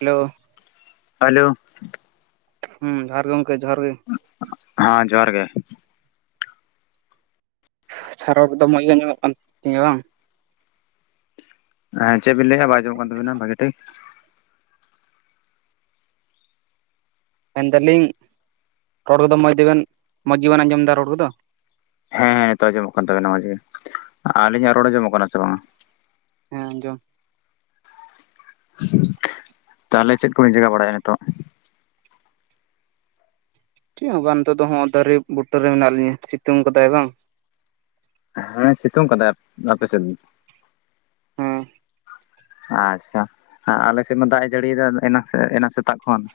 Hello hello ᱡᱚᱦᱟᱨ ᱜᱮ ᱜᱚᱝᱠᱮ ᱡᱚᱦᱟᱨ ᱜᱮ? ᱦᱟᱸ ᱡᱚᱦᱟᱨ ᱜᱮ, ᱟᱪᱪᱷᱟ ᱨᱳᱲ ᱠᱳᱫᱳ ᱢᱚᱡ ᱜᱮ ᱟᱸᱢᱚᱢᱚᱜ ᱠᱟᱱ ᱛᱤᱧᱟ ᱵᱟᱝ? ᱮᱸ ᱪᱮᱫ ᱵᱤᱱ ᱞᱟᱹᱭᱮᱜᱼᱟ ᱵᱟᱭ ᱟᱸᱡᱚᱢᱚᱜ ᱠᱟᱱ ᱛᱟᱵᱤᱱᱟ ᱵᱷᱟᱜᱤ ᱴᱷᱤᱠ? ᱢᱮᱱ ᱫᱟᱞᱤᱧ ᱨᱚᱨ ᱠᱚᱫᱚ ᱢᱚᱡᱽ ᱜᱮᱵᱮᱱ ᱢᱚᱡᱽ ᱜᱮᱵᱮᱱ ᱟᱸᱡᱚᱢ ᱮᱫᱟ ᱨᱚᱲ ᱠᱚᱫᱚ? ᱦᱮᱸ ᱱᱤᱛᱚᱜ ᱟᱸᱡᱚᱢᱚᱜ ᱠᱟᱱ ᱛᱟᱵᱮᱱᱟ ᱢᱚᱡᱽ ᱜᱮ, ᱟᱹᱞᱤᱧᱟᱜ ᱨᱚᱲ ᱟᱸᱡᱚᱢᱚᱜ ᱠᱟᱱᱟ ᱥᱮ ᱵᱟᱝᱼᱟ? ᱦᱮᱸ ᱟᱸᱡᱚᱢ, ᱛᱟᱦᱚᱞᱮ ᱪᱮᱫ ᱠᱚᱵᱮᱱ ᱪᱤᱠᱟᱹ ᱵᱟᱲᱟᱭᱮᱜᱼᱟ ᱱᱤᱛᱳᱜ? ᱪᱮᱫ ᱦᱚᱸ ᱵᱟᱝ ᱱᱤᱛᱚᱜ ᱫᱚ ᱦᱚᱸᱜ ᱫᱟᱨᱮ ᱵᱩᱴᱟᱹ ᱨᱮ ᱢᱮᱱᱟᱜ ᱞᱤᱧᱟ, ᱥᱤᱛᱩᱝ ᱠᱟᱫᱟᱭ ᱵᱟᱝ ᱾ ᱦᱮᱸ ᱥᱤᱛᱩᱝ ᱠᱟᱫᱟᱭ ᱟᱯᱮ ᱥᱮᱫᱽ, ᱦᱮᱸ ᱟᱪᱪᱷᱟ, ᱟᱞᱮ ᱥᱮᱫ ᱢᱟ ᱫᱟᱜ ᱮ ᱡᱟᱹᱲᱤᱭᱮᱫᱟ ᱮᱱᱟ ᱮᱱᱟᱱ ᱥᱮᱛᱟᱜ ᱠᱷᱚᱱ ᱾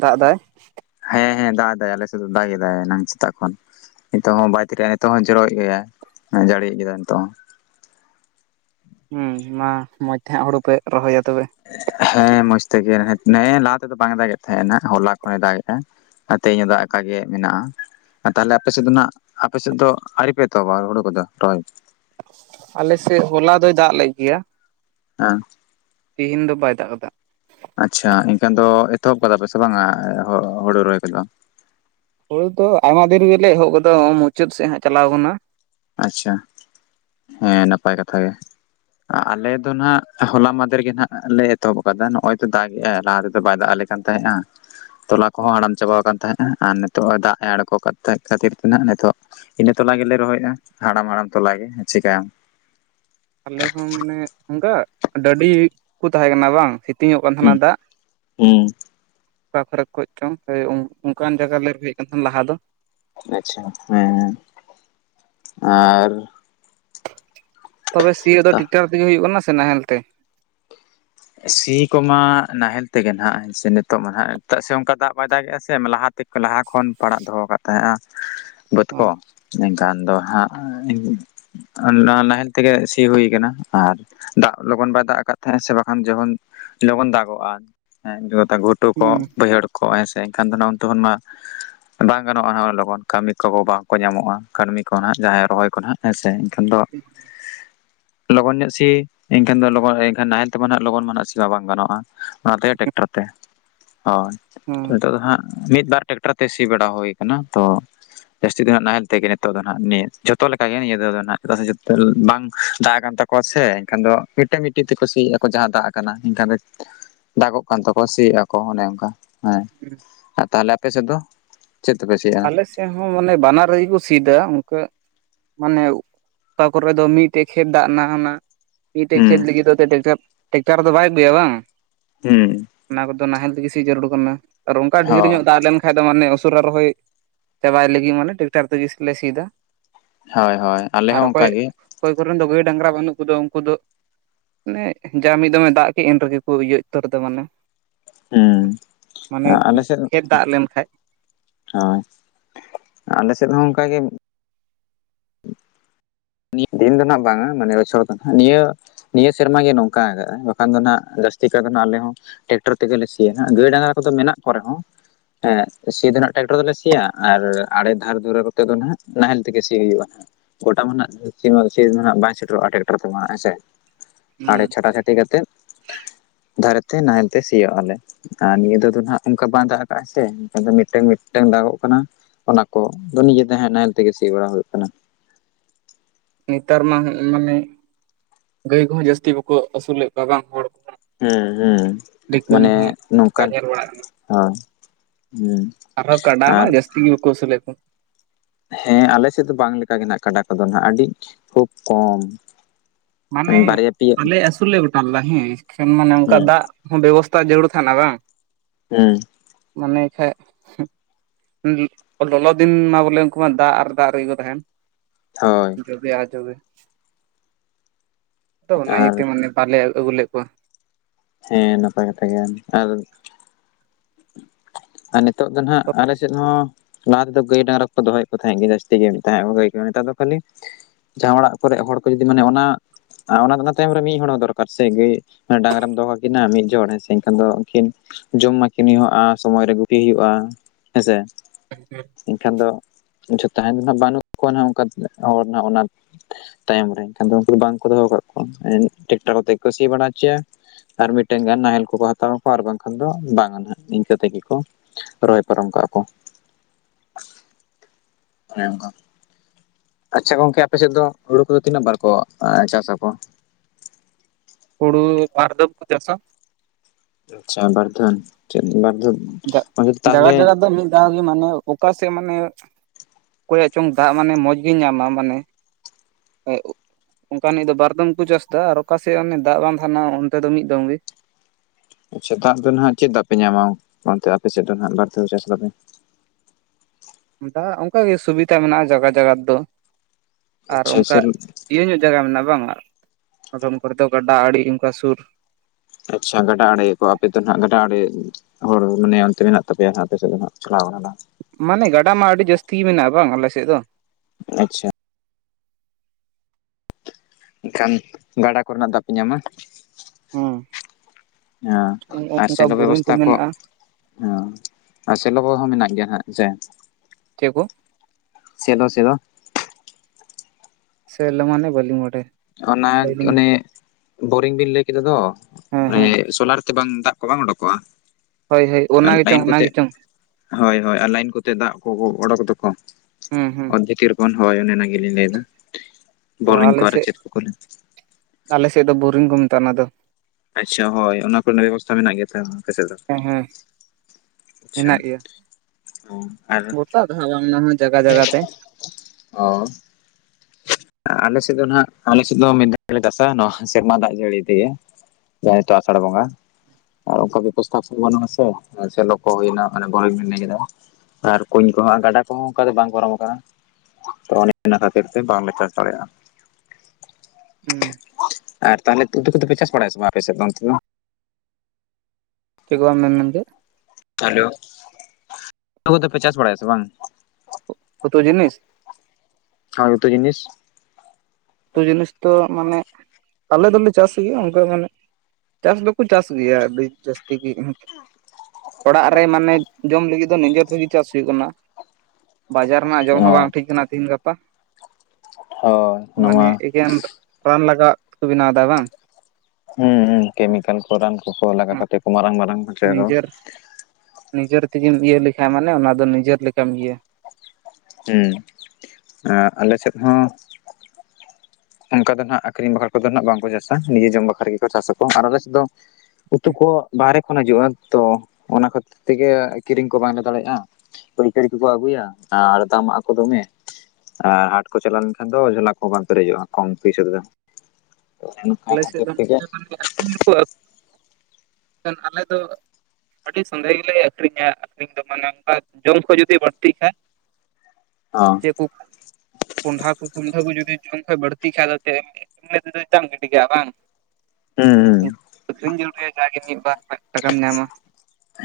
ᱫᱟᱜ ᱫᱟᱭ, ᱦᱮᱸ ᱦᱮᱸ ᱫᱟᱜ ᱮᱫᱟᱭ ᱟᱞᱮ ᱥᱮᱫᱚ ᱫᱟᱜ, ᱮᱫᱟᱭ ᱮᱱᱟᱝ ᱥᱮᱛᱟᱜ ᱠᱷᱚᱱ ᱾ ᱱᱤᱛᱚᱜ ᱦᱚᱸ ᱵᱟᱭ ᱛᱤᱠᱟᱭᱟ ᱱᱤᱛᱚᱜ ᱦᱚᱸ ᱡᱚᱨᱚᱭᱮᱜ ᱜᱮᱭᱟᱭ, ᱡᱟᱹᱲᱤᱭᱮᱫᱟᱭ ᱱᱤᱛᱚᱜ ᱦᱚᱸ ᱾ ᱦᱩᱸ ᱢᱟ ᱢᱚᱸᱡᱽ ᱛᱮ ᱦᱟᱸᱜ ᱦᱩᱲᱩ ᱯᱮ ᱨᱚᱦᱚᱭᱟ ᱛᱚᱵᱮ? ᱦᱮᱸ ᱢᱚᱡᱽ ᱛᱮᱜᱮᱸ, ᱱᱮ ᱮ ᱞᱟᱦᱟ ᱛᱮᱫᱚ ᱵᱟᱝ ᱫᱟᱜ ᱮᱫ ᱛᱟᱦᱮᱸᱱᱟ ᱦᱚᱞᱟ ᱠᱷᱚᱱᱮ ᱫᱟᱜ ᱮᱼᱟ ᱾ ᱟᱨ ᱛᱤᱦᱮᱧ ᱦᱳ ᱫᱟᱜ ᱟᱠᱟᱫ ᱜᱮ ᱢᱮᱱᱟᱜᱼᱟ ᱾ ᱟᱸ ᱛᱟᱦᱚᱞᱮ ᱟᱯᱮᱥᱮᱫ ᱫᱚ ᱱᱟᱜ, ᱟᱯᱮᱥᱮᱫ ᱫᱚ ᱟᱣᱨᱤᱯᱮ ᱮᱛᱚᱦᱚᱵᱟ ᱦᱩᱲᱩ ᱠᱚᱫᱚ ᱨᱚᱦᱚᱭ? ᱟᱞᱮᱥᱮᱫ ᱦᱚᱞᱟ ᱫᱚᱭ ᱫᱟᱜ ᱞᱮᱜ ᱜᱮᱭᱟ ᱾ [unintelligible] ᱛᱤᱦᱤᱧ ᱫᱚ ᱵᱟᱭ ᱫᱟᱜ ᱠᱟᱫᱟ ᱾ ᱟᱪᱪᱷᱟ ᱮᱱᱠᱷᱟᱱ ᱫᱚ ᱮᱛᱚᱦᱚᱵ ᱠᱟᱫᱟ ᱯᱮ ᱥᱮ ᱵᱟᱝᱼᱟ ᱦᱚ-ᱦᱩᱲᱩ ᱨᱚᱦᱚᱭ ᱠᱚᱫᱚ? ᱦᱳᱲᱩ ᱫᱚ ᱟᱭᱢᱟ ᱫᱤᱱ ᱜᱮᱞᱮ ᱮᱦᱚᱵ ᱠᱟᱫᱟ ᱦᱚᱦᱚᱸᱢᱩᱪᱟᱹᱫ ᱥᱮᱫ ᱦᱟᱸᱜ ᱪᱟᱞᱟᱣ ᱠᱟᱱᱟ᱾ ᱟᱪᱪᱷᱟ ᱦᱮᱸ ᱱᱟᱯᱟᱭ ᱠᱟᱛᱷᱟ ᱜᱮ᱾ ᱟ-ᱟᱞᱮ ᱫᱚ ᱱᱟᱦᱟᱜ ᱦᱚᱞᱟ ᱢᱟᱸᱫᱮᱨ ᱜᱮ ᱱᱟᱦᱟᱜ ᱞᱮ ᱮᱛᱚᱦᱚᱵ ᱠᱟᱫᱟ, ᱱᱚᱜᱼᱚᱭ ᱛᱚ ᱫᱟᱜ ᱜᱮᱼᱟᱭ ᱞᱟᱦᱟ ᱛᱮᱫᱚ ᱵᱟᱭ ᱫᱟᱜ ᱟᱞᱮ ᱠᱟᱱ ᱛᱟᱦᱮᱸᱜᱼᱟ ᱛᱚᱞᱟ ᱠᱚᱦᱚᱸ ᱦᱟᱲᱟᱢ ᱪᱟᱵᱟ ᱠᱟᱱ ᱛᱟᱦᱮᱸᱜ᱾ ᱟᱨ ᱱᱤᱛᱚᱜ ᱫᱟᱜ ᱮ ᱟᱬᱜᱳ ᱠᱟᱜ ᱠᱷᱟᱹᱛᱤᱨ ᱛᱮ ᱱᱟᱦᱟᱜ ᱱᱤᱛᱚᱜ ᱤᱱᱟᱹ ᱛᱚᱞᱟ ᱜᱮᱞᱮ ᱨᱚᱦᱚᱭᱮᱜᱼᱟ᱾ ᱦᱟᱲᱟᱢ ᱦᱟᱲᱟᱢ ᱛᱚᱞᱟ ᱜᱮ ᱪᱤᱠᱟᱭᱟᱢ᱾ ᱟᱞᱮ ᱦᱚᱸ ᱢᱟᱱᱮ ᱚᱝᱠᱟ ᱰᱟᱹᱰᱤ ᱠᱚ ᱛᱟᱦᱮᱸ ᱠᱟᱱᱟ ᱵᱟᱝ ᱦᱤ ᱛᱤᱧᱚᱜ ᱠᱟᱱ ᱛᱟᱦᱮᱱᱟ ᱦᱩᱸ ᱫᱟᱜ᱾ ᱦᱩᱸ ᱚᱠᱟ ᱠᱷᱚᱨᱚᱠ ᱠᱷᱚᱡ ᱪᱚᱝ ᱦᱳᱭ ᱚᱱᱠᱟᱱ ᱡᱟᱜᱟ [unintelligible] ᱞᱟᱦᱟ ᱫᱚ᱾ ᱟᱪᱪᱷᱟ ᱦᱮᱸ ᱟᱨ ᱛᱚᱵᱮ ᱥᱤᱭᱳᱜ ᱫᱚ ᱴᱤᱠᱴᱟᱨ ᱛᱮᱜᱮ ᱦᱩᱭᱩᱜ ᱠᱟᱱᱟ ᱥᱮ ᱱᱟᱦᱮᱞ? ᱛᱮ? ᱥᱤ ᱠᱚᱢᱟ ᱱᱟᱦᱮᱞ ᱛᱮᱜᱮ ᱱᱟᱦᱟᱜ ᱦᱮᱸᱥᱮ ᱱᱤᱛᱚᱜ ᱢᱟ ᱱᱟᱦᱟᱜ ᱫᱟᱜᱥᱮ ᱚᱝᱠᱟ ᱫᱟᱜ ᱵᱟᱭ ᱫᱟᱜᱮᱜᱼᱟ ᱥᱮ ᱞᱟᱦᱟ ᱛᱮ ᱠᱚ ᱞᱟᱦᱟ ᱠᱷᱚᱱ ᱯᱟᱲᱟᱜ ᱫᱚᱦᱚᱣ ᱠᱟᱜ ᱛᱟᱦᱮᱸᱜᱼᱟ ᱵᱟᱹᱫᱽ ᱠᱚ᱾ ᱱᱮᱠᱟᱱ ᱫᱚ ᱦᱟᱸᱜ ᱤᱱ ᱱᱟ-ᱱᱟᱦᱮᱞ ᱛᱮᱜᱮ ᱥᱤ ᱦᱩᱭ ᱠᱟᱱᱟ, ᱟᱨ ᱫᱟᱜ ᱞᱚᱜᱚᱱ ᱵᱟᱭ ᱫᱟᱜ ᱠᱟᱫ ᱛᱟᱦᱮᱸᱜᱼᱟ ᱥᱮ ᱵᱟ ᱟᱢ ᱡᱚᱦᱚᱱ ᱞᱚᱜᱚᱱ ᱫᱟᱜᱚᱜᱼᱟ ᱦᱮᱸ ᱡᱚᱛᱚ ᱜᱷᱩᱴᱚ ᱠᱚ ᱦᱚᱸ ᱵᱟᱹᱭᱦᱟᱹᱲ ᱠᱚᱜᱼᱚ ᱦᱮᱸ ᱥᱮ ᱮᱱᱠᱷᱟᱱ ᱫᱚ ᱚᱱᱛᱮ ᱠᱷᱚᱱ ᱢᱟ ᱵᱟᱝ ᱜᱟᱱᱚᱜᱼᱟ ᱦᱚᱸᱜᱼᱚᱭ ᱞᱚᱜᱚᱱ ᱠᱟᱹᱢᱤ ᱠᱚ ᱵᱟᱝᱠᱚ ᱧᱟᱢᱚᱜᱼᱟ ᱠᱟᱹᱱᱢᱤ ᱠᱚ ᱱᱟᱦᱟᱜ ᱡᱟᱦᱟᱸᱭ ᱨᱚᱦᱚᱭ ᱠᱚ ᱱᱟᱦᱟᱜ ᱦᱮᱸᱥᱮ᱾ ᱠᱷᱟᱱᱫᱚ ᱫᱚ ᱞᱚᱜᱚᱱ ᱧᱚᱜ ᱥᱤ ᱮᱱᱠᱷᱟᱱ ᱫᱚ ᱞᱚᱜᱚᱱ ᱮᱱᱠᱷᱟᱱ ᱱᱟᱦᱮᱞ ᱛᱚᱵᱮ ᱱᱟᱦᱟᱜ ᱞᱚᱜᱚᱱ ᱢᱟ ᱱᱟᱦᱟᱜ ᱥᱤᱢᱟ ᱵᱟᱝ ᱜᱟᱱᱚᱜᱼᱟ ᱚᱱᱟᱛᱮ ᱴᱮᱠᱴᱟᱨ ᱛᱮ ᱦᱳᱭ ᱦᱚᱸ ᱱᱤᱛᱚᱜ ᱫᱚ ᱦᱟᱸᱜ ᱢᱤᱫᱵᱟᱨ ᱴᱮᱠᱠᱴᱟᱨ ᱛᱮ ᱥᱤ ᱵᱟᱲᱟ ᱦᱩᱭ ᱠᱟᱱᱟ ᱛᱚ ᱡᱟᱹᱥᱛᱤ ᱫᱚᱜ ᱱᱟᱦᱮᱞ ᱛᱮᱜᱮ ᱱᱤᱛᱚᱜ ᱫᱚ ᱦᱟᱜ ᱱᱤᱭᱟᱹ ᱡᱚᱛᱚ ᱞᱮᱠᱟᱜᱮ ᱱᱤᱭᱟᱹ ᱫᱚ ᱱᱟᱜ ᱪᱮᱫᱟᱜ ᱥᱮ ᱵᱟᱝ ᱫᱟᱜ ᱠᱟᱱ ᱛᱟᱠ ᱠᱚᱥᱮ ᱮᱱᱠᱷᱟᱱ ᱫᱚ ᱢᱤᱫᱴᱮᱱ ᱢᱤᱫᱴᱤᱡ ᱛᱮ ᱠᱩᱥᱤᱭᱟᱜᱼᱟ᱾ ᱠᱚ ᱡᱟᱦᱟᱸ ᱫᱟᱜ ᱠᱟᱱᱟ ᱮᱱᱠᱷᱟᱱ ᱫᱚ ᱫᱟᱜᱚᱜ ᱠᱟᱱ ᱛᱟᱠᱚᱣᱟ ᱥᱤᱭᱮᱜ ᱟᱠᱚ ᱚᱱᱮ ᱚᱝᱠᱟ᱾ ᱦᱮᱸ ᱟᱨ ᱛᱟᱦᱞᱮ ᱟᱯᱮ ᱥᱮᱫ ᱫᱚ ᱪᱮᱫ ᱛᱮᱯᱮ ᱥᱤᱭᱟᱹᱜᱼᱟ? ᱮᱱᱦᱚᱸ ᱢᱟᱱᱮ ᱵᱟᱱᱟᱨ ᱨᱮᱜᱮ ᱠᱚ ᱥᱤᱫᱟ ᱚᱝᱠᱟ ᱢᱟᱱᱮ ᱚᱠᱟ ᱠᱚᱨᱮ ᱫᱚ ᱢᱤᱫᱴᱮᱜ ᱠᱷᱮᱛ ᱫᱟᱜ ᱱᱟ ᱚᱱᱟ ᱢᱤᱫᱴᱮᱜ ᱦᱩᱸ ᱠᱷᱮᱛ ᱞᱟᱜᱤᱫᱚ ᱛᱮ ᱴᱮᱠᱴᱟᱨ ᱴᱮᱠᱴᱟᱨ ᱫᱚ ᱵᱟᱭ ᱟᱜᱩᱭᱟ ᱵᱟᱝ᱾ ᱦᱩᱸ ᱚᱱᱟ ᱠᱚᱫᱚ ᱱᱟᱦᱮᱞ ᱛᱮᱜᱮ ᱥᱤ ᱡᱟᱹᱨᱩᱲ ᱠᱟᱱᱟ ᱟᱨ ᱚᱝᱠᱟ ᱰᱷᱮᱨ ᱦᱳᱭ ᱧᱚᱜ ᱫᱟᱜ ᱞᱮᱱᱠᱷᱟᱱ ᱫᱚ ᱢᱟᱱᱮ ᱩᱥᱟᱹᱨᱟ ᱨᱚᱦᱚᱭ ᱪᱟᱵᱟᱭ ᱞᱟᱜᱤ ᱢᱟᱱᱮ ᱴᱤᱠᱴᱟᱨ ᱛᱮᱜᱮ ᱥᱤ ᱞᱮ ᱥᱤᱭᱫᱟ᱾ ᱦᱳᱭ ᱦᱳᱭ ᱟᱞᱮ ᱦᱚᱸ ᱚᱝᱠᱟ ᱜᱮ᱾ ᱚᱠᱚᱭ ᱠᱚᱨᱮᱱ ᱫᱚ ᱜᱟᱹᱭ ᱰᱟᱝᱨᱟ ᱵᱟᱹᱱᱩᱜ ᱠᱚᱫᱚ ᱩᱝᱠᱩ ᱫᱚ ᱢᱟᱱᱮ ᱡᱟ ᱢᱤᱫ ᱫᱚᱢᱮ ᱫᱟᱜ ᱠᱮᱫ ᱮᱱ ᱨᱮᱜᱮ ᱠᱚ ᱤᱭᱟᱹ ᱩᱛᱟᱹᱨ ᱫᱟ ᱢᱟᱱᱮ᱾ ᱦᱩᱸ ᱢᱟᱱᱮ ᱠᱷᱮᱫ ᱫᱟᱜ ᱞᱮᱱᱠᱷᱟᱡ᱾ ᱦᱚᱸᱭ ᱟᱞᱮ ᱥᱮᱫ ᱦᱚᱸ ᱚᱝᱠᱟᱜᱮ᱾ ᱱᱤ ᱫᱤᱱ ᱫᱚ ᱱᱟᱦᱟᱜ ᱵᱟᱝᱼᱟ ᱢᱟᱱᱮ ᱵᱚᱪᱷᱚᱨ ᱫᱚ ᱱᱟᱦᱟᱜ ᱱᱤᱭᱟᱹ ᱱᱤᱭᱟᱹ ᱥᱮᱨᱢᱟ ᱜᱮ ᱱᱚᱝᱠᱟᱣ ᱠᱟᱜᱼᱟ, ᱵᱟᱠᱷᱟᱱ ᱫᱚ ᱱᱟᱦᱟᱜ ᱡᱟᱹᱛᱤ ᱠᱟᱭ ᱫᱚ ᱟᱞᱮ ᱦᱚᱸ ᱴᱮᱠᱴᱚᱨ ᱛᱮᱜᱮᱞᱮ ᱥᱤᱭᱟ ᱦᱟᱸᱜ ᱜᱟᱹᱭ ᱰᱟᱝᱨᱟ ᱠᱚᱫᱚ ᱢᱮᱱᱟᱜ ᱠᱚ ᱨᱮᱦᱚᱸ ᱦᱮᱸ ᱥᱤ ᱫᱚ ᱱᱟᱦᱟᱜ ᱴᱮᱠᱴᱚᱨ ᱛᱮᱞᱮ ᱥᱤᱭᱟ ᱟᱨ ᱟᱲᱮ ᱫᱷᱟᱨᱮ ᱫᱷᱩᱨᱟᱹ ᱠᱟᱛᱮ ᱫᱚ ᱱᱟᱦᱟᱜ ᱱᱟᱦᱮᱞ ᱛᱮᱜᱮ ᱥᱤ ᱦᱩᱭᱩᱜᱼᱟ᱾ ᱜᱚᱴᱟ ᱢᱟ ᱦᱟᱸᱜ ᱥᱤ ᱥᱤ ᱫᱚ ᱱᱟᱦᱟᱜ ᱵᱟᱭ ᱥᱮᱴᱮᱨᱚᱜᱼᱟ ᱴᱨᱟᱠᱴᱟᱨ ᱛᱮᱢᱟ ᱦᱮᱸ ᱥᱮ᱾ ᱦᱩᱸ ᱟᱲᱮ ᱪᱷᱟᱴᱟᱼᱪᱷᱟᱴᱤ ᱠᱟᱛᱮᱫ ᱫᱷᱟᱨᱮ ᱛᱮ ᱱᱟᱦᱮᱞ ᱛᱮ ᱥᱤᱭᱳᱜ ᱟᱞᱮ᱾ ᱟᱨ ᱱᱤᱭᱟᱹ ᱫᱷᱟᱣ ᱫᱚ ᱱᱟᱦᱟᱜ ᱚᱝᱠᱟ ᱵᱟᱝ ᱫᱟᱜ ᱠᱟᱜᱼᱟᱭ ᱥᱮ ᱠᱷᱟᱱ ᱫᱚ ᱢᱤᱫᱴᱟᱝ ᱢᱤᱫᱴᱟᱝ ᱫᱟᱜᱚᱜ ᱠᱟᱱᱟ᱾ ᱚᱱᱟ ᱠᱚ ᱫᱚ ᱱᱤᱡᱮᱛᱮ ᱦᱮ ᱱᱟᱦᱮᱞ ᱛᱮᱜᱮ ᱥᱤ ᱵᱟᱲᱟ ᱦᱩᱭᱩᱜ ᱠᱟᱱᱟ᱾ ᱱᱮᱛᱟᱨ ᱢᱟᱦᱟᱜ ᱢᱟᱱᱮ ᱜᱟᱹᱭ ᱠᱚᱦᱚᱸ ᱡᱟᱹᱥᱛᱤ ᱵᱟᱠᱚ ᱟᱹᱥᱩᱞᱮᱜ ᱠᱚᱣᱟ ᱵᱟᱝ ᱦᱚᱲ ᱠᱚ᱾ ᱦᱩᱸ ᱦᱩᱸ ᱢᱟᱱᱮ ᱚᱱᱠᱟ ᱱᱚᱝᱠᱟᱱ ᱧᱮᱞ ᱵᱟᱲᱟᱜ ᱠᱟᱱᱟ ᱦᱳᱭ ᱦᱩᱸ ᱟᱨᱦᱚᱸ ᱠᱟᱰᱟ ᱟᱨ ᱢᱟ ᱡᱟᱹᱥᱛᱤ ᱜᱮ ᱵᱟᱠᱚ ᱟᱹᱣᱥᱩᱞᱮᱜ ᱠᱚ᱾ ᱦᱮᱸ ᱟᱞᱮ ᱥᱮᱫ ᱫᱚ ᱵᱟᱝ ᱞᱮᱠᱟᱜ ᱜᱮ ᱱᱟᱦᱟᱜ ᱠᱟᱰᱟ ᱠᱚᱫᱚ ᱱᱟᱦᱟᱜ ᱟᱹᱰᱤ ᱠᱷᱩᱵ ᱠᱚᱢ᱾ ᱢᱟᱱᱮ ᱵᱟᱨᱭᱟ ᱯᱮᱭᱟ ᱟᱞᱮ ᱟᱹᱥᱩᱞ ᱞᱮ ᱜᱚᱴᱟ ᱞᱮᱫᱟ ᱦᱮᱸ ᱮᱠᱷᱮᱱ ᱢᱟᱱᱮ ᱚᱱᱠᱟ ᱦᱩᱸ ᱫᱟᱜ- ᱦᱚ ᱵᱮᱵᱚᱥᱛᱟ ᱡᱟᱨᱩᱲ ᱛᱟᱦᱮᱱᱟ ᱵᱟᱝ? ᱦᱮᱸ ᱢᱟᱱᱮ ᱠᱷᱟᱡ ᱞᱚᱞᱚ ᱫᱤᱱ ᱢᱟ ᱵᱚᱞᱮ ᱩᱱᱠᱩ ᱢᱟ ᱫᱟᱜ ᱟᱨ ᱫᱟᱜ ᱨᱮᱜᱮ ᱠᱚ ᱛᱟᱦᱮᱱ ᱦᱳᱭ ᱡᱚᱵᱮ ᱟᱨ ᱡᱚᱵᱮ, ᱛᱚ ᱚᱱᱟ ᱟᱨ ᱤᱭᱟᱹᱛᱮ ᱢᱟᱱᱮ ᱵᱟᱞᱮ ᱟᱹᱜᱩ ᱞᱮᱫ ᱠᱚᱣᱟ᱾ ᱦᱮᱸ ᱱᱟᱯᱟᱭ ᱠᱟᱛᱷᱟ ᱜᱮᱭᱟ ᱟᱨᱼᱼ ᱟᱨ ᱱᱤᱛᱚᱜ ᱫᱚ ᱦᱟᱜ ᱟᱞᱮᱥᱮᱫ ᱦᱚᱸᱼᱼ ᱞᱟᱦᱟ ᱛᱮᱫᱚ ᱜᱟᱹᱭ ᱰᱟᱝᱨᱟ ᱠᱚ ᱫᱚᱦᱚᱭᱮᱫ ᱠᱚ ᱛᱟᱦᱮᱸᱫ ᱜᱮ ᱡᱟᱹᱥᱛᱤ ᱜᱮ ᱛᱟᱦᱮᱸᱫ ᱠᱟᱹᱭ ᱠᱚ ᱱᱮᱛᱟᱨ ᱫᱚ ᱠᱷᱟᱹᱞᱤᱼ ᱡᱟᱦᱟᱸ ᱚᱲᱟᱜ ᱠᱚᱨᱮ ᱦᱚᱲ ᱠᱚ ᱡᱩᱫᱤ ᱢᱟᱱᱮ ᱚᱱᱟ ᱚᱱᱟ ᱚᱱᱟ ᱛᱟᱭᱚᱢ ᱨᱮ ᱢᱤᱫ ᱦᱚᱲ ᱦᱚᱸ ᱫᱚᱨᱠᱟᱨ ᱥᱮ, ᱰᱟᱝᱨᱟᱢ ᱫᱚᱦᱚ ᱠᱤᱱᱟᱹ ᱢᱤᱫ ᱡᱚᱲ ᱦᱮᱸᱥᱮ ᱮᱱᱠᱷᱟᱱ ᱫᱚ ᱩᱱᱠᱤᱱ ᱡᱚᱢ ᱢᱟᱠᱤᱱᱼ [inaudible] ᱦᱩᱭᱩᱜᱼᱟ ᱥᱚᱢᱚᱭ ᱨᱮ ᱜᱩᱯᱤ ᱦᱩᱭᱩᱜᱼᱟ ᱦᱮᱸᱥᱮ [unintelligible] ᱮᱱᱠᱷᱟᱱ ᱫᱚ ᱡᱷᱚ ᱛᱟᱦᱮᱱ ᱫᱚ ᱦᱟᱸᱜ ᱵᱟᱹᱱᱩᱜ ᱠᱚᱣᱟᱜ ᱚᱱᱠᱟ ᱦᱚᱲ ᱱᱟᱦᱟᱜ ᱚᱱᱟ ᱛᱟᱭᱚᱢ ᱨᱮ, ᱟᱫᱚ ᱩᱱᱠᱩ ᱫᱚ ᱵᱟᱝᱠᱚ ᱫᱚᱦᱚ ᱠᱟᱜ ᱠᱚᱣᱟ ᱴᱮᱠᱴᱟᱨ ᱠᱚᱛᱮ ᱠᱚ ᱥᱤ ᱵᱟᱲᱟ ᱦᱚᱪᱚᱭᱟ ᱟᱨ ᱢᱤᱫᱴᱮᱱ ᱜᱟᱱ ᱱᱟᱦᱮᱞ ᱠᱚᱠᱚ ᱦᱟᱛᱟᱣᱟᱠᱚ ᱟᱨ ᱵᱟᱝᱠᱷᱟᱱ ᱫᱚ ᱵᱟᱝ᱾ ᱤᱝᱠᱟᱹ ᱛᱮᱜᱮ ᱠᱚ ᱨᱚᱦᱚᱭ ᱯᱟᱨᱚᱢ ᱠᱟᱜᱼᱟ ᱠᱚ᱾ [unintelligible] ᱟᱪᱪᱷᱟ ᱜᱚᱝᱠᱮ ᱟᱯᱮ ᱥᱮᱫ ᱫᱚ ᱦᱩᱲᱩ ᱠᱚᱫᱚ ᱛᱤᱱᱟᱹᱜ ᱵᱟᱨ ᱠᱚ ᱪᱟᱥᱟ ᱠᱚ? ᱦᱲᱩ ᱵᱟᱨᱫᱚᱢ ᱠᱚ ᱪᱟᱥᱟ᱾ ᱟᱪᱪᱷᱟ ᱵᱟᱨᱫᱷᱚᱱ ᱪᱮᱫ ᱵᱟᱨᱫᱷᱚᱱ? ᱡᱟᱭᱜᱟ ᱡᱟᱭᱜᱟ ᱫᱚ ᱢᱤᱫ ᱫᱷᱟᱣ ᱜᱮ ᱢᱟᱱᱮ ᱚᱠᱟ ᱥᱮᱫ ᱢᱟᱱᱮᱼ ᱚᱠᱚᱭᱟᱜ ᱪᱚᱝ ᱫᱟᱜ ᱢᱟᱱᱮ ᱢᱚᱡᱽ ᱜᱮ ᱧᱟᱢᱟ ᱢᱟᱱᱮᱼᱼ ᱚᱱᱠᱟᱱᱤᱡ ᱫᱚ ᱵᱟᱨ ᱫᱚᱢ ᱠᱚ ᱪᱟᱥ ᱫᱟ ᱟᱨ ᱚᱠᱟᱥᱮᱫ ᱚᱱᱮ ᱫᱟᱜ ᱵᱟᱝ ᱛᱟᱦᱮᱱᱟ ᱚᱱᱛᱮ ᱫᱚ ᱢᱤᱫ ᱫᱚᱢ ᱜᱮ᱾ ᱟᱪᱪᱷᱟ ᱫᱟᱜ ᱫᱚ ᱱᱟᱦᱟᱜ ᱪᱮᱫ ᱫᱟᱜ ᱯᱮ ᱧᱟᱢᱟ ᱚᱱᱛᱮ ᱟᱯᱮ ᱥᱮᱫ ᱫᱚ ᱦᱟᱜ ᱵᱟᱹᱨ ᱫᱷᱟᱣ ᱪᱟᱥᱫᱟᱯᱮ? ᱫᱟᱜ ᱚᱱᱠᱟᱜ ᱜᱮ ᱥᱩᱵᱤᱛᱟ ᱢᱮᱱᱟᱜᱼᱟ ᱡᱟᱜᱟ ᱡᱟᱜᱟ ᱫᱚ ᱟᱨ ᱟᱪᱪᱷᱟ ᱚᱱᱠᱟ ᱥᱮᱞ ᱤᱭᱟᱹ ᱧᱚᱜᱼᱼ ᱡᱟᱭᱜᱟ ᱢᱮᱱᱟᱜᱼᱟ ᱵᱟᱝᱼᱟᱫᱚᱢ ᱠᱚᱨᱮ ᱫᱚ ᱜᱟᱰᱟ ᱟᱲᱮ ᱚᱱᱠᱟ ᱥᱩᱨ ᱟᱪᱪᱷᱟ ᱜᱟᱰᱟ ᱟᱲᱮ ᱠᱚ ᱟᱯᱮ ᱫᱚ ᱱᱟᱜ ᱜᱟᱰᱟ ᱟᱲᱮᱼᱼ ᱦᱚᱲ ᱢᱟᱱᱮ ᱚᱱᱛᱮ ᱢᱮᱱᱟᱜ ᱛᱟᱯᱮᱭᱟ ᱦᱟᱸᱜ ᱟᱯᱮᱥᱮᱫ ᱫᱚ ᱦᱟᱸᱜ ᱪᱟᱞᱟᱣ ᱵᱟᱝ ᱢᱟᱱᱮ ᱜᱟᱰᱟ ᱢᱟ ᱟᱹᱰᱤ ᱡᱟᱹᱥᱛᱤ ᱜᱮ ᱢᱮᱱᱟᱜᱼᱟ ᱵᱟᱝ ᱟᱞᱮ ᱥᱮᱫ ᱫᱚ, ᱟᱪᱪᱷᱟ ᱮᱱᱠᱷᱟᱱ ᱜᱟᱰᱟ ᱠᱚᱨᱮᱱᱟᱜ ᱫᱟᱜ ᱯᱮ ᱧᱟᱢᱟ, ᱦᱮᱸ ᱦᱮᱸ ᱟᱨ ᱚᱱᱠᱟ ᱥᱮᱞᱚ ᱵᱳᱨᱤᱝ ᱠᱚ ᱵᱮᱵᱚᱥᱛᱷᱟ ᱠᱚᱼᱼ ᱢᱮᱱᱟᱜᱼᱟ ᱦᱮᱸ ᱟᱨ ᱥᱮᱞᱚ ᱦᱚᱸ ᱢᱮᱱᱟᱜ ᱜᱮᱭᱟ ᱦᱟᱸᱜ ᱥᱮ, ᱪᱮᱫ ᱠᱚ ᱥᱮᱞᱚ ᱥᱮᱞᱚ ᱥᱮᱞ ᱢᱟᱱᱮ ᱵᱟᱞᱤᱧ ᱵᱟᱰᱟᱭᱟ ᱚᱱᱟ ᱞᱟᱹᱭᱞᱤᱧ ᱚᱱᱮ ᱵᱳᱨᱤᱝ ᱵᱤᱱ ᱞᱟᱹᱭ ᱠᱮᱫᱮ ᱫᱚ ᱦᱮᱸ ᱚᱱᱮ ᱦᱮᱸ ᱥᱳᱱᱟᱨᱼ ᱵᱟᱝ ᱫᱟᱜ ᱠᱚ ᱵᱟᱝ ᱳᱰᱳᱠᱚᱜᱼᱟ ᱦᱳᱭ ᱦᱳᱭ ᱚᱱᱟ ᱟᱨ ᱞᱟᱭᱤᱱ ᱜᱮᱪᱚᱝ ᱚᱱᱟ ᱠᱚᱛᱮᱜ ᱜᱮᱪᱚᱝ ᱦᱳᱭ ᱦᱳᱭ ᱟᱨ ᱞᱟᱭᱤᱱ ᱠᱚᱛᱮ ᱫᱟᱜ ᱠᱚᱠᱚ ᱳᱰᱳᱠ ᱫᱚᱠᱚ ᱦᱚᱸ ᱦᱚᱸ ᱚᱛ ᱵᱷᱤᱛᱤᱨ ᱠᱷᱚᱱ ᱦᱚᱭ ᱚᱱᱮ ᱚᱱᱟ ᱜᱮᱞᱤᱧ ᱞᱟᱹᱭ ᱮᱫᱟ᱾ ᱚ ᱵᱳᱨᱤᱝ ᱟᱞᱮ ᱠᱚ ᱟᱨ ᱥᱮᱫ ᱪᱮᱫ ᱠᱚᱠᱚ ᱞᱟᱹᱭ ᱟᱞᱮ ᱥᱮᱫ ᱫᱚ ᱵᱳᱨᱤᱝ ᱠᱚ ᱢᱮᱛᱟᱜᱼᱟ ᱚᱱᱟ ᱫᱚ᱾ ᱟᱪᱪᱷᱟ ᱦᱳᱭ ᱚᱱᱟ ᱠᱚᱨᱮᱱᱟᱜ ᱵᱮᱵᱚᱥᱛᱷᱟ ᱢᱮᱱᱟᱜ ᱜᱮᱭᱟ ᱛᱚ ᱟᱯᱮ ᱥᱮᱫ ᱫᱚ? ᱦᱮᱸ ᱦᱮᱸ ᱟᱪᱪᱷᱟ ᱢᱮᱱᱟᱜ ᱚ ᱟᱨ ᱫᱟᱜ ᱫᱚ ᱦᱮᱱᱟᱜ ᱚᱱᱟᱦᱚ ᱡᱟᱜᱟ ᱡᱟᱜᱟᱛᱮ ᱚ ᱟᱞᱮ ᱥᱮᱫ ᱫᱚ ᱱᱟᱦᱟᱜ ᱟᱞᱮ ᱥᱮᱫ ᱫᱚ ᱢᱤᱫ ᱫᱷᱟᱣ ᱜᱮᱞᱮ ᱪᱟᱥ-ᱟ ᱱᱚᱣᱟᱦᱚ ᱥᱮᱨᱢᱟ ᱫᱟᱜ ᱡᱟᱹᱲᱤ ᱛᱮᱜᱮ ᱡᱟ ᱱᱤᱛᱚᱜ ᱟᱥᱟᱲ ᱵᱚᱝᱜᱟ, ᱟᱨ ᱚᱱᱠᱟ ᱵᱮᱵᱚᱥᱛᱷᱟ ᱠᱚ ᱵᱟᱹᱱᱩᱜ ᱟᱥᱮ ᱥᱮᱞᱚᱠᱚ ᱦᱳᱭᱮᱱᱟ ᱢᱟᱱᱮ ᱵᱚᱨᱤᱧ ᱵᱤᱱ ᱞᱟᱹᱭ ᱠᱮᱫᱟ, ᱟᱨ ᱠᱩᱧ ᱠᱚᱦᱚᱸ ᱜᱟᱰᱟ ᱠᱚᱦᱚᱸ ᱚᱱᱠᱟ ᱫᱚ ᱵᱟᱝ ᱠᱚᱨᱟᱣ ᱟᱠᱟᱱᱟ ᱛᱚ ᱚᱱᱮ ᱚᱱᱟ ᱠᱷᱟᱹᱛᱤᱨ ᱛᱮ ᱵᱟᱝᱞᱮ ᱪᱟᱥ ᱫᱟᱲᱮᱭᱟᱜᱼᱟ ᱾ ᱦᱢ ᱟᱨ ᱛᱟᱦᱚᱞᱮ ᱩᱛᱩ ᱠᱚᱫᱚᱯᱮ ᱪᱟᱥ ᱵᱟᱲᱟᱭᱟ ᱥᱮ ᱵᱟᱝ ᱟᱯᱮ ᱥᱮᱫ ᱫᱚ ᱚᱱᱛᱮ ᱫᱚ? ᱪᱮᱫ [unintelligible] ᱢᱮᱱ ᱢᱮᱱᱠᱮᱫ? ᱦᱮᱞᱳ [unintelligible] ᱠᱚᱫᱚᱯᱮ ᱪᱟᱥ ᱵᱟᱲᱟᱭᱟ ᱥᱮ ᱵᱟᱝ? ᱩᱛᱩ ᱡᱤᱱᱤᱥ? ᱦᱳᱭ ᱩᱛᱩ ᱡᱤᱱᱤᱥ ᱾ ᱩᱛᱩ ᱡᱤᱱᱤᱥ ᱫᱚ ᱢᱟᱱᱮ ᱟᱞᱮ ᱫᱚᱞᱮ ᱪᱟᱥ ᱜᱮᱭᱟ ᱚᱱᱠᱟ ᱢᱟᱱᱮ ᱪᱟᱥ ᱫᱚᱠᱚ ᱪᱟᱥ ᱜᱮᱭᱟ ᱟᱹᱫᱤ ᱡᱟᱹᱥᱛᱤ ᱜᱤ ᱚᱲᱟᱜ ᱨᱮ ᱢᱟᱱᱮ ᱡᱚᱢ ᱞᱟᱹᱜᱤᱫ ᱫᱚ ᱱᱤᱡᱚᱨ ᱛᱮᱜᱮ ᱪᱟᱥ ᱦᱩᱭᱩᱜ ᱠᱟᱱᱟ, ᱵᱟᱡᱟᱨ ᱨᱮᱱᱟᱜ ᱡᱚᱢ ᱦᱚᱸ ᱵᱟᱝ ᱚ ᱴᱷᱤᱠ ᱛᱤᱦᱤᱧ ᱜᱟᱯ ᱦᱳᱭ ᱢᱟᱱᱮ ᱱᱚᱣᱟ ᱮᱠᱮᱱ ᱨᱟᱱ ᱞᱟᱜᱟᱣᱟᱜ ᱠᱚ ᱵᱮᱱᱟᱣ ᱫᱟ ᱵᱟᱝ᱾ ᱦᱚᱸ ᱦᱚᱸ ᱠᱮᱢᱤᱠᱟᱹᱞ ᱠᱚ ᱨᱟᱱ ᱠᱚ ᱞᱟᱜᱟᱣ ᱠᱟᱛᱮ ᱠᱚ ᱢᱟᱨᱟᱝ ᱢᱟᱨᱟᱝ ᱦᱚᱪᱚᱭᱟ ᱠᱚ ᱱᱤᱡᱮᱨ, ᱱᱤᱡᱮᱨ ᱛᱮᱜᱮᱢ ᱤᱭᱟᱹ ᱞᱮᱠᱷᱟᱡ ᱢᱟᱱᱮ ᱚᱱᱟ ᱫᱚ ᱱᱤᱡᱮᱨ ᱞᱮᱠᱟᱢ ᱤᱭᱟᱹ᱾ ᱦᱢ ᱟᱞᱮ ᱥᱮᱫ ᱦᱚᱸ, ᱚᱱᱠᱟ ᱫᱚ ᱱᱟᱦᱟᱜ ᱟᱠᱷᱨᱤᱧ ᱵᱟᱠᱷᱨᱟ ᱠᱚᱫᱚ ᱦᱟᱸᱜ ᱵᱟᱝᱠᱚ ᱪᱟᱥᱟ ᱱᱤᱡᱮ ᱡᱚᱢ ᱵᱟᱠᱷᱨᱟ ᱜᱮᱠᱚ ᱪᱟᱥᱟ ᱠᱚ ᱟᱨ ᱟᱞᱮᱥᱮᱫ ᱫᱚ ᱩᱛᱩ ᱠᱚ ᱵᱟᱦᱨᱮ ᱠᱷᱚᱱ ᱦᱟᱹᱡᱩᱜᱼᱟ, ᱛᱚ ᱚᱱᱟ ᱠᱷᱟᱹᱛᱤᱨ ᱛᱮᱜᱮ ᱠᱤᱨᱤᱧ ᱠᱚ ᱵᱟᱝᱞᱮ ᱫᱟᱲᱮᱭᱟᱜᱼᱟ ᱾ ᱯᱟᱹᱭᱠᱟᱹᱨᱤ ᱠᱚᱠᱚ ᱟᱹᱜᱩᱭᱟ ᱟᱨ ᱫᱟᱢᱟᱜᱼᱟ ᱟᱠᱚ ᱫᱚᱢᱮ ᱟᱨ ᱦᱟᱴ ᱠᱚ ᱪᱟᱞᱟᱣ ᱞᱮᱱᱠᱷᱟᱱ ᱫᱚ ᱡᱷᱚᱞᱟ ᱠᱚᱦᱚᱸ ᱵᱟᱝ ᱯᱮᱨᱮᱡᱚᱜᱼᱟ ᱠᱚᱢ ᱯᱩᱭᱥᱟᱹ ᱨᱮᱫᱚ ᱾ ᱚᱱᱮ ᱚᱱᱠᱟ ᱠᱷᱟᱹᱛᱤᱨ ᱛᱮᱜᱮ᱾ [unintelligible] [inaudible] ᱮᱠᱷᱟᱱ ᱟᱞᱮ ᱫᱚ ᱟᱹᱰᱤ ᱥᱚᱸᱫᱮᱦ ᱜᱮᱞᱮ ᱟᱹᱠᱷᱨᱤᱧᱟ ᱟᱠᱷᱨᱤᱧ ᱫᱚ ᱢᱟᱱᱮ ᱚᱱᱠᱟ ᱡᱚᱢ ᱠᱚ ᱡᱩᱫᱤ ᱵᱟᱹᱲᱛᱤᱜ ᱠᱷᱟᱡ ᱾ ᱦᱚ [inaudible] ᱠᱚᱸᱰᱷᱟ ᱠᱚ ᱠᱩᱞᱰᱷᱟᱹ ᱠᱚ ᱡᱩᱫᱤ ᱡᱚᱢ [unintelligible] ᱵᱟᱹᱲᱛᱤᱜ ᱠᱷᱟᱡ ᱟᱫᱚ ᱪᱮᱫ ᱮᱢ ᱤᱱᱟᱹ ᱛᱮᱫᱚ ᱪᱟᱜ ᱮᱢ ᱜᱤᱰ ᱴᱷᱤᱠ ᱜᱮᱭᱟ ᱵᱟᱝ ᱾ ᱦᱢ ᱟᱹᱠᱷᱨᱤᱧ ᱡᱟᱹᱨᱩᱲ ᱜᱮᱭᱟ ᱡᱟᱸᱦᱟᱜᱮ ᱢᱤᱫᱵᱟᱨ ᱨᱮᱱᱟᱜ ᱴᱟᱠᱟᱢ ᱧᱟᱢᱟ ᱾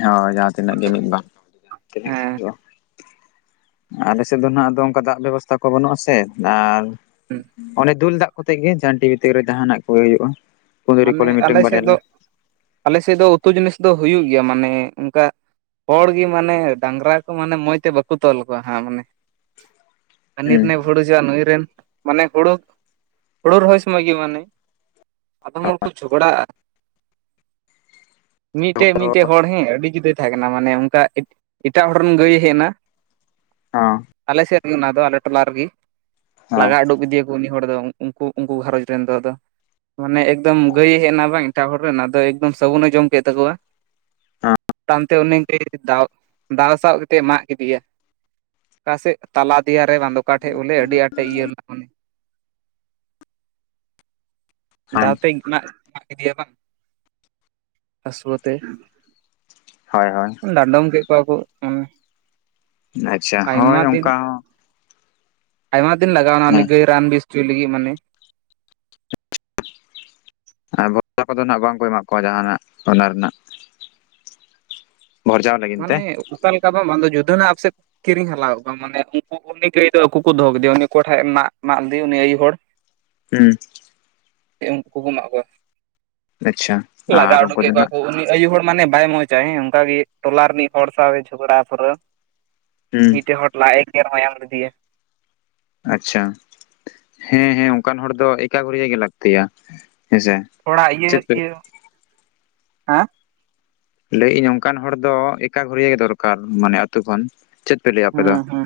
ᱦᱳᱭ ᱡᱟᱦᱟᱸ ᱛᱤᱱᱟᱹᱜ ᱜᱮ ᱢᱤᱫ ᱵᱟᱨ [inaudible] ᱛᱤᱱᱟᱹᱜ ᱦᱮᱸ ᱦᱩᱭᱩᱜᱼᱟ᱾ ᱟᱞᱮᱥᱮᱫ ᱫᱚ ᱱᱟᱦᱟᱜ ᱚᱝᱠᱟ ᱫᱟᱜ ᱵᱮᱵᱚᱥᱛᱷᱟ ᱠᱚ ᱵᱟᱹᱱᱩᱜ ᱟᱥᱮ ᱟᱨ ᱚᱱᱮ ᱫᱩᱞ ᱫᱟᱜ ᱠᱚᱛᱮ ᱜᱮ ᱡᱷᱟᱹᱱᱴᱤ ᱵᱷᱤᱛᱤᱨ ᱨᱮ ᱡᱟᱦᱟᱱᱟᱜ ᱠᱚ ᱦᱩᱭᱩᱜᱼᱟ ᱾ ᱢᱟᱱᱮ ᱟᱞᱮ ᱥᱮᱫ ᱫᱚ ᱟᱞᱮ ᱥᱮᱫ ᱫᱚ ᱩᱛᱩ ᱡᱤᱱᱤᱥ ᱫᱚ ᱦᱩᱭᱩᱜ ᱜᱮᱭᱟ ᱢᱟᱱᱮ ᱚᱱᱠᱟ ᱦᱚᱲ ᱜᱮ ᱢᱟᱱᱮ ᱰᱟᱝᱨᱟ ᱠᱚ ᱢᱟᱱᱮ ᱢᱚᱸᱡᱽ ᱛᱮ ᱵᱟᱹᱠᱩ ᱛᱚᱞ ᱠᱚᱣᱟ ᱦᱟᱸᱜ ᱢᱟᱱᱮ, ᱦᱟᱹᱱᱤ ᱦᱩᱸ ᱨᱮᱱᱮ [unintelligible] ᱱᱩᱭ ᱨᱮᱱ ᱢᱟᱱᱮ ᱦᱩᱲᱩ ᱦᱩᱲᱩ ᱨᱚᱦᱚᱭ ᱥᱚᱢᱚᱭ ᱜᱮ ᱢᱟᱱᱮ ᱟᱫᱚᱢ ᱦᱚᱲ ᱠᱚ ᱡᱷᱚᱜᱽᱲᱟᱜᱼᱟ, ᱢᱤᱫᱴᱮᱡ ᱢᱤᱫᱴᱮᱡ ᱦᱚᱲ ᱦᱮᱸ ᱟᱹᱰᱤ ᱡᱩᱫᱟᱹᱭ ᱛᱟᱦᱮᱸ ᱠᱟᱱᱟ ᱢᱟᱱᱮ ᱚᱱᱠᱟ ᱮᱴᱟᱜ ᱦᱚᱲ ᱨᱮᱱ ᱜᱟᱹᱭ ᱦᱮᱡ ᱮᱱᱟ ᱦᱟᱸ ᱟᱞᱮ ᱥᱮᱫ ᱨᱮᱜᱮ ᱚᱱᱟ ᱫᱚ ᱟᱞᱮ ᱴᱚᱞᱟ ᱨᱮᱜᱮ ᱞᱟᱜᱟ ᱩᱰᱩᱠ ᱠᱤᱫᱤᱭᱟᱠᱚ ᱩᱱᱤ ᱦᱚᱲ ᱫᱚ ᱩᱱᱠᱩ ᱩᱱᱠᱩ ᱜᱷᱟᱨᱚᱧᱡᱽ ᱨᱮᱱ ᱫᱚ ᱟᱫᱚ ᱢᱟᱱᱮ ᱮᱠᱫᱚᱢ ᱜᱟᱹᱭ ᱦᱮᱡ ᱮᱱᱟ ᱵᱟᱝ ᱮᱴᱟᱜ ᱦᱚᱲ ᱨᱮᱱ ᱮᱠᱫᱚᱢ ᱥᱟᱵᱩᱱᱮ ᱡᱚᱢ ᱠᱮᱫ ᱛᱟᱠᱚᱣᱟ, ᱛᱟᱭᱚᱢᱛᱮ ᱩᱱᱤ ᱫᱚᱣ ᱫᱟᱞ, ᱫᱟᱞ ᱥᱟᱵ ᱠᱟᱛᱮᱫ ᱢᱟᱜ ᱠᱮᱫᱮᱭᱟ, ᱚᱠᱟᱥᱮᱫ ᱛᱟᱞᱟ ᱫᱮᱤᱭᱟᱨᱮ ᱵᱟᱝᱫᱚ ᱚᱠᱟ ᱴᱷᱮᱡ ᱵᱚᱞᱮ ᱟᱹᱰᱤ ᱟᱸᱴᱮ ᱤᱭᱟᱹ ᱞᱮᱱᱟ ᱢᱟᱱᱮ ᱦᱚᱸ ᱫᱟᱣ ᱛᱮᱧ ᱢᱟᱜ ᱠᱮᱫᱮᱭᱟ ᱵᱟᱝ [inaudible] ᱦᱟᱹᱥᱩᱣᱟᱹ ᱛᱮ ᱾ [inaudible] ᱦᱳᱭ ᱦᱳᱭ ᱰᱟᱸᱰᱚᱢ ᱠᱮᱫ ᱠᱚᱣᱟ ᱠᱚ ᱢᱟᱱᱮ᱾ ᱟᱪᱪᱷᱟ ᱦᱳᱭ ᱚᱱᱠᱟ ᱦᱚᱸ ᱟᱭᱢᱟ ᱫᱤᱱ ᱞᱟᱜᱟᱣᱮᱱᱟ ᱩᱱᱤ ᱦᱮᱸ ᱜᱟᱹᱭ ᱨᱟᱱ ᱵᱮᱥ ᱚᱪᱚᱭ ᱞᱟᱹᱜᱤᱜ ᱢᱟᱱᱮ ᱟᱨ ᱫᱚᱠᱛᱟ ᱠᱚᱫᱚ ᱱᱟᱜ ᱵᱟᱝ ᱠᱚ ᱮᱢᱟ ᱠᱚᱣᱟ ᱡᱟᱦᱟᱸᱱᱟᱜ ᱚᱱᱟ ᱨᱮᱱᱟᱜ, ᱵᱷᱚᱨᱡᱟᱣ ᱞᱟᱹᱜᱤᱫ ᱛᱮ ᱢᱟᱱᱮ ᱚᱠᱟ ᱞᱮᱠᱟ ᱵᱟᱝ, ᱵᱟᱝ ᱫᱚ ᱡᱩᱫᱟᱹ ᱟᱯᱥᱮᱫ- ᱠᱤᱨᱤᱧ ᱦᱟᱞᱟ ᱟᱫ ᱠᱚᱣᱟᱢ ᱢᱟᱱᱮ ᱩᱱᱠᱩ ᱩᱱᱤ ᱜᱟᱹᱭ ᱫᱚ ᱟᱹᱠᱩ ᱠᱚ ᱫᱚᱦᱚ ᱠᱮᱫᱮᱭᱟ ᱩᱱᱤ ᱚᱠᱚᱭ ᱴᱷᱮᱡ ᱨᱮᱱᱟᱜ ᱢᱟᱜ ᱜᱟᱹᱭ ᱩᱱᱤ ᱟᱹᱭᱩ ᱦᱚᱲ᱾ ᱦᱩᱸ ᱪᱮ, ᱩᱱᱠᱩᱠᱚ ᱮᱢᱟᱜ ᱠᱚᱣᱟ! ᱟᱪᱪᱷᱟ ᱞᱟᱜᱟ ᱟᱨ ᱩᱰᱩᱠ ᱩᱱᱠᱩ ᱠᱮᱫ ᱫᱚ ᱠᱚᱣᱟ ᱱᱟᱜ ᱠᱚ ᱩᱱᱤ ᱟᱹᱭᱩ ᱦᱚᱲ ᱢᱟᱱᱮ ᱵᱟᱭ ᱢᱚᱸᱡᱽ ᱟᱭ ᱦᱮᱸ, ᱚᱸᱠᱟ ᱜᱮ ᱴᱚᱞᱟ ᱨᱤᱱᱤᱡ ᱦᱚᱲ ᱥᱟᱶ ᱮ ᱡᱷᱚᱜᱽᱲᱟ ᱥᱩᱨᱟᱹ ᱦᱩᱸ ᱢᱤᱫᱴᱤᱡ ᱦᱚᱲᱴᱞᱟ ᱮ ᱜᱮᱟᱨ ᱢᱟᱢ ᱞᱤᱫᱮ ᱟᱪᱪᱷᱟ, ᱦᱮᱸ ᱦᱮᱸ ᱚᱸᱠᱟᱱ ᱦᱚᱲ ᱫᱚ ᱮᱠᱟ ᱜᱷᱩᱨᱭᱟᱹ ᱜᱮ ᱞᱟᱠᱛᱤᱭᱟ ᱦᱮᱸᱥᱮ᱾ ᱛᱷᱚᱲᱟ ᱪᱮᱫ ᱤᱭᱟᱹᱜ ᱯᱮ ᱤᱭᱟᱹᱜ! ᱦᱮᱸ? ᱞᱟᱹᱭᱤᱟᱹᱧ ᱚᱸᱠᱟᱱ ᱦᱚᱲ ᱫᱚ ᱮᱠᱟ ᱜᱷᱩᱨᱤᱭᱟᱹ ᱜᱮ ᱫᱚᱨᱠᱟᱨ, ᱢᱟᱱᱮ ᱟᱹᱛᱩ ᱠᱷᱚᱱ᱾ ᱪᱮᱫ ᱯᱮ ᱞᱟᱹᱭᱟ ᱟᱯᱮ ᱫᱚ, ᱦᱩᱸ ᱦᱩᱸ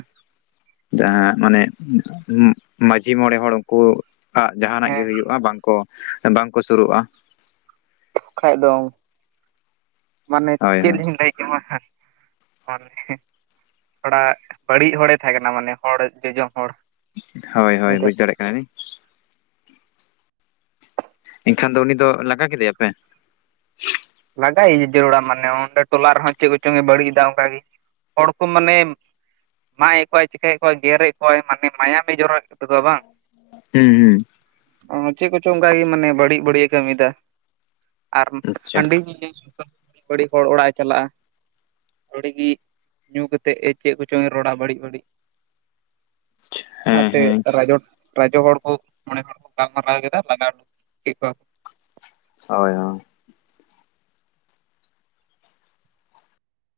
ᱡᱟᱦᱟᱸ ᱢᱟᱱᱮᱜ [unintelligible] ᱢᱟᱺᱡᱷᱤ ᱢᱚᱬᱮ ᱦᱚᱲ ᱩᱱ- ᱠᱚ ᱟᱜ ᱡᱟᱦᱟᱸᱱᱟᱜ ᱜᱮ ᱦᱮᱸ ᱦᱩᱭᱩᱜᱼᱟ ᱵᱟᱝᱠᱚ ᱵᱟᱝᱠᱚ ᱥᱩᱨᱩᱜᱼᱟ? ᱠᱷᱟᱡ ᱫᱚᱝ ᱢᱟᱱᱮ ᱦᱳᱭ ᱪᱮᱫ ᱦᱳᱭ ᱞᱤᱧ ᱞᱟᱹᱭ- ᱦᱮᱸ ᱵᱟᱸᱠᱷᱟᱱ [unintelligible] ᱛᱷᱚᱲᱟᱜ ᱵᱟᱹᱲᱤᱡ ᱦᱚᱲᱮ ᱛᱟᱦᱮᱸ ᱠᱟᱱᱟ ᱢᱟᱱᱮ ᱦᱚᱲ ᱡᱚᱡᱚᱢ ᱦᱚᱲ᱾ [inaudible] ᱦᱳᱭ ᱦᱳᱭ ᱩᱱᱤ ᱫᱚ ᱵᱩᱡᱽ ᱫᱟᱲᱮᱜ ᱠᱟᱱᱟ ᱞᱤᱧ᱾ ᱮᱸᱠᱷᱟᱱ ᱫᱚ ᱩᱱᱤ ᱫᱚ ᱞᱟᱜᱟ ᱠᱮᱫᱮᱭᱟ ᱯᱮ? ᱞᱟᱜᱟᱭᱮᱜᱮ ᱡᱟᱹᱨᱩᱲᱟ ᱢᱟᱱᱮ ᱚᱸᱰᱮ ᱴᱚᱞᱟ ᱨᱮᱦᱚᱸ ᱪᱮᱜ ᱠᱚᱪᱚᱝ ᱮ ᱵᱟᱹᱲᱤᱡ ᱮᱫᱟ ᱚᱸᱠᱟ ᱜᱮ᱾ ᱦᱚᱲᱠᱚ ᱢᱟᱱᱮᱢ ᱢᱟᱜ ᱮᱫ ᱠᱚᱣᱟᱭ ᱪᱤᱠᱟᱹᱭ ᱮᱫ ᱠᱚᱣᱟᱭ ᱜᱮᱨᱮᱫ ᱠᱚᱣᱟᱭ ᱢᱟᱱᱮ ᱢᱟᱭᱟᱢᱮᱭ ᱡᱚᱨᱚ ᱮᱫ ᱛᱟᱠᱚᱣᱟ ᱵᱟᱝ ᱾ ᱦᱩᱸᱱ! ᱦᱩᱸ᱾ ᱚᱸᱻᱪᱮᱜ ᱠᱚᱪᱚᱝ ᱚᱸᱠᱟᱜᱮ ᱢᱟᱱᱮ ᱵᱟᱹᱲᱤᱜ ᱵᱟᱹᱲᱤᱜ ᱮ ᱠᱟᱹᱢᱤ ᱮᱫᱟ ᱾ ᱟᱨ- ᱟᱪᱪᱷᱟ [unintelligible] ᱵᱟᱹᱲᱤᱡ ᱦᱚᱲ ᱚᱲᱟᱜ ᱮ ᱪᱟᱞᱟᱜᱼᱟ᱾ ᱟᱹᱣᱲᱤ ᱜᱤᱜ ᱧᱩ ᱠᱟᱛᱮᱜ ᱮ ᱪᱮᱫ ᱠᱚᱪᱚᱝ ᱮ ᱨᱚᱲᱟ ᱵᱟᱹᱲᱤᱡ ᱵᱟᱹᱲᱤᱡ᱾ ᱦᱮᱸ ᱚᱱᱟᱛᱮᱜ ᱦᱮᱸ ᱨᱟᱡᱚᱴ ᱨᱟᱡᱚ ᱦᱚᱲ ᱠᱚ, ᱢᱚᱬᱮ ᱦᱚᱲ ᱠᱚ ᱜᱟᱞᱢᱟᱨᱟᱣ ᱮ ᱜᱮᱫᱟ ᱞᱟᱜᱟ ᱩᱰᱩᱠ ᱠᱮᱫ ᱠᱚᱣᱟᱠ- ᱦᱳᱭ ᱦᱳᱭ᱾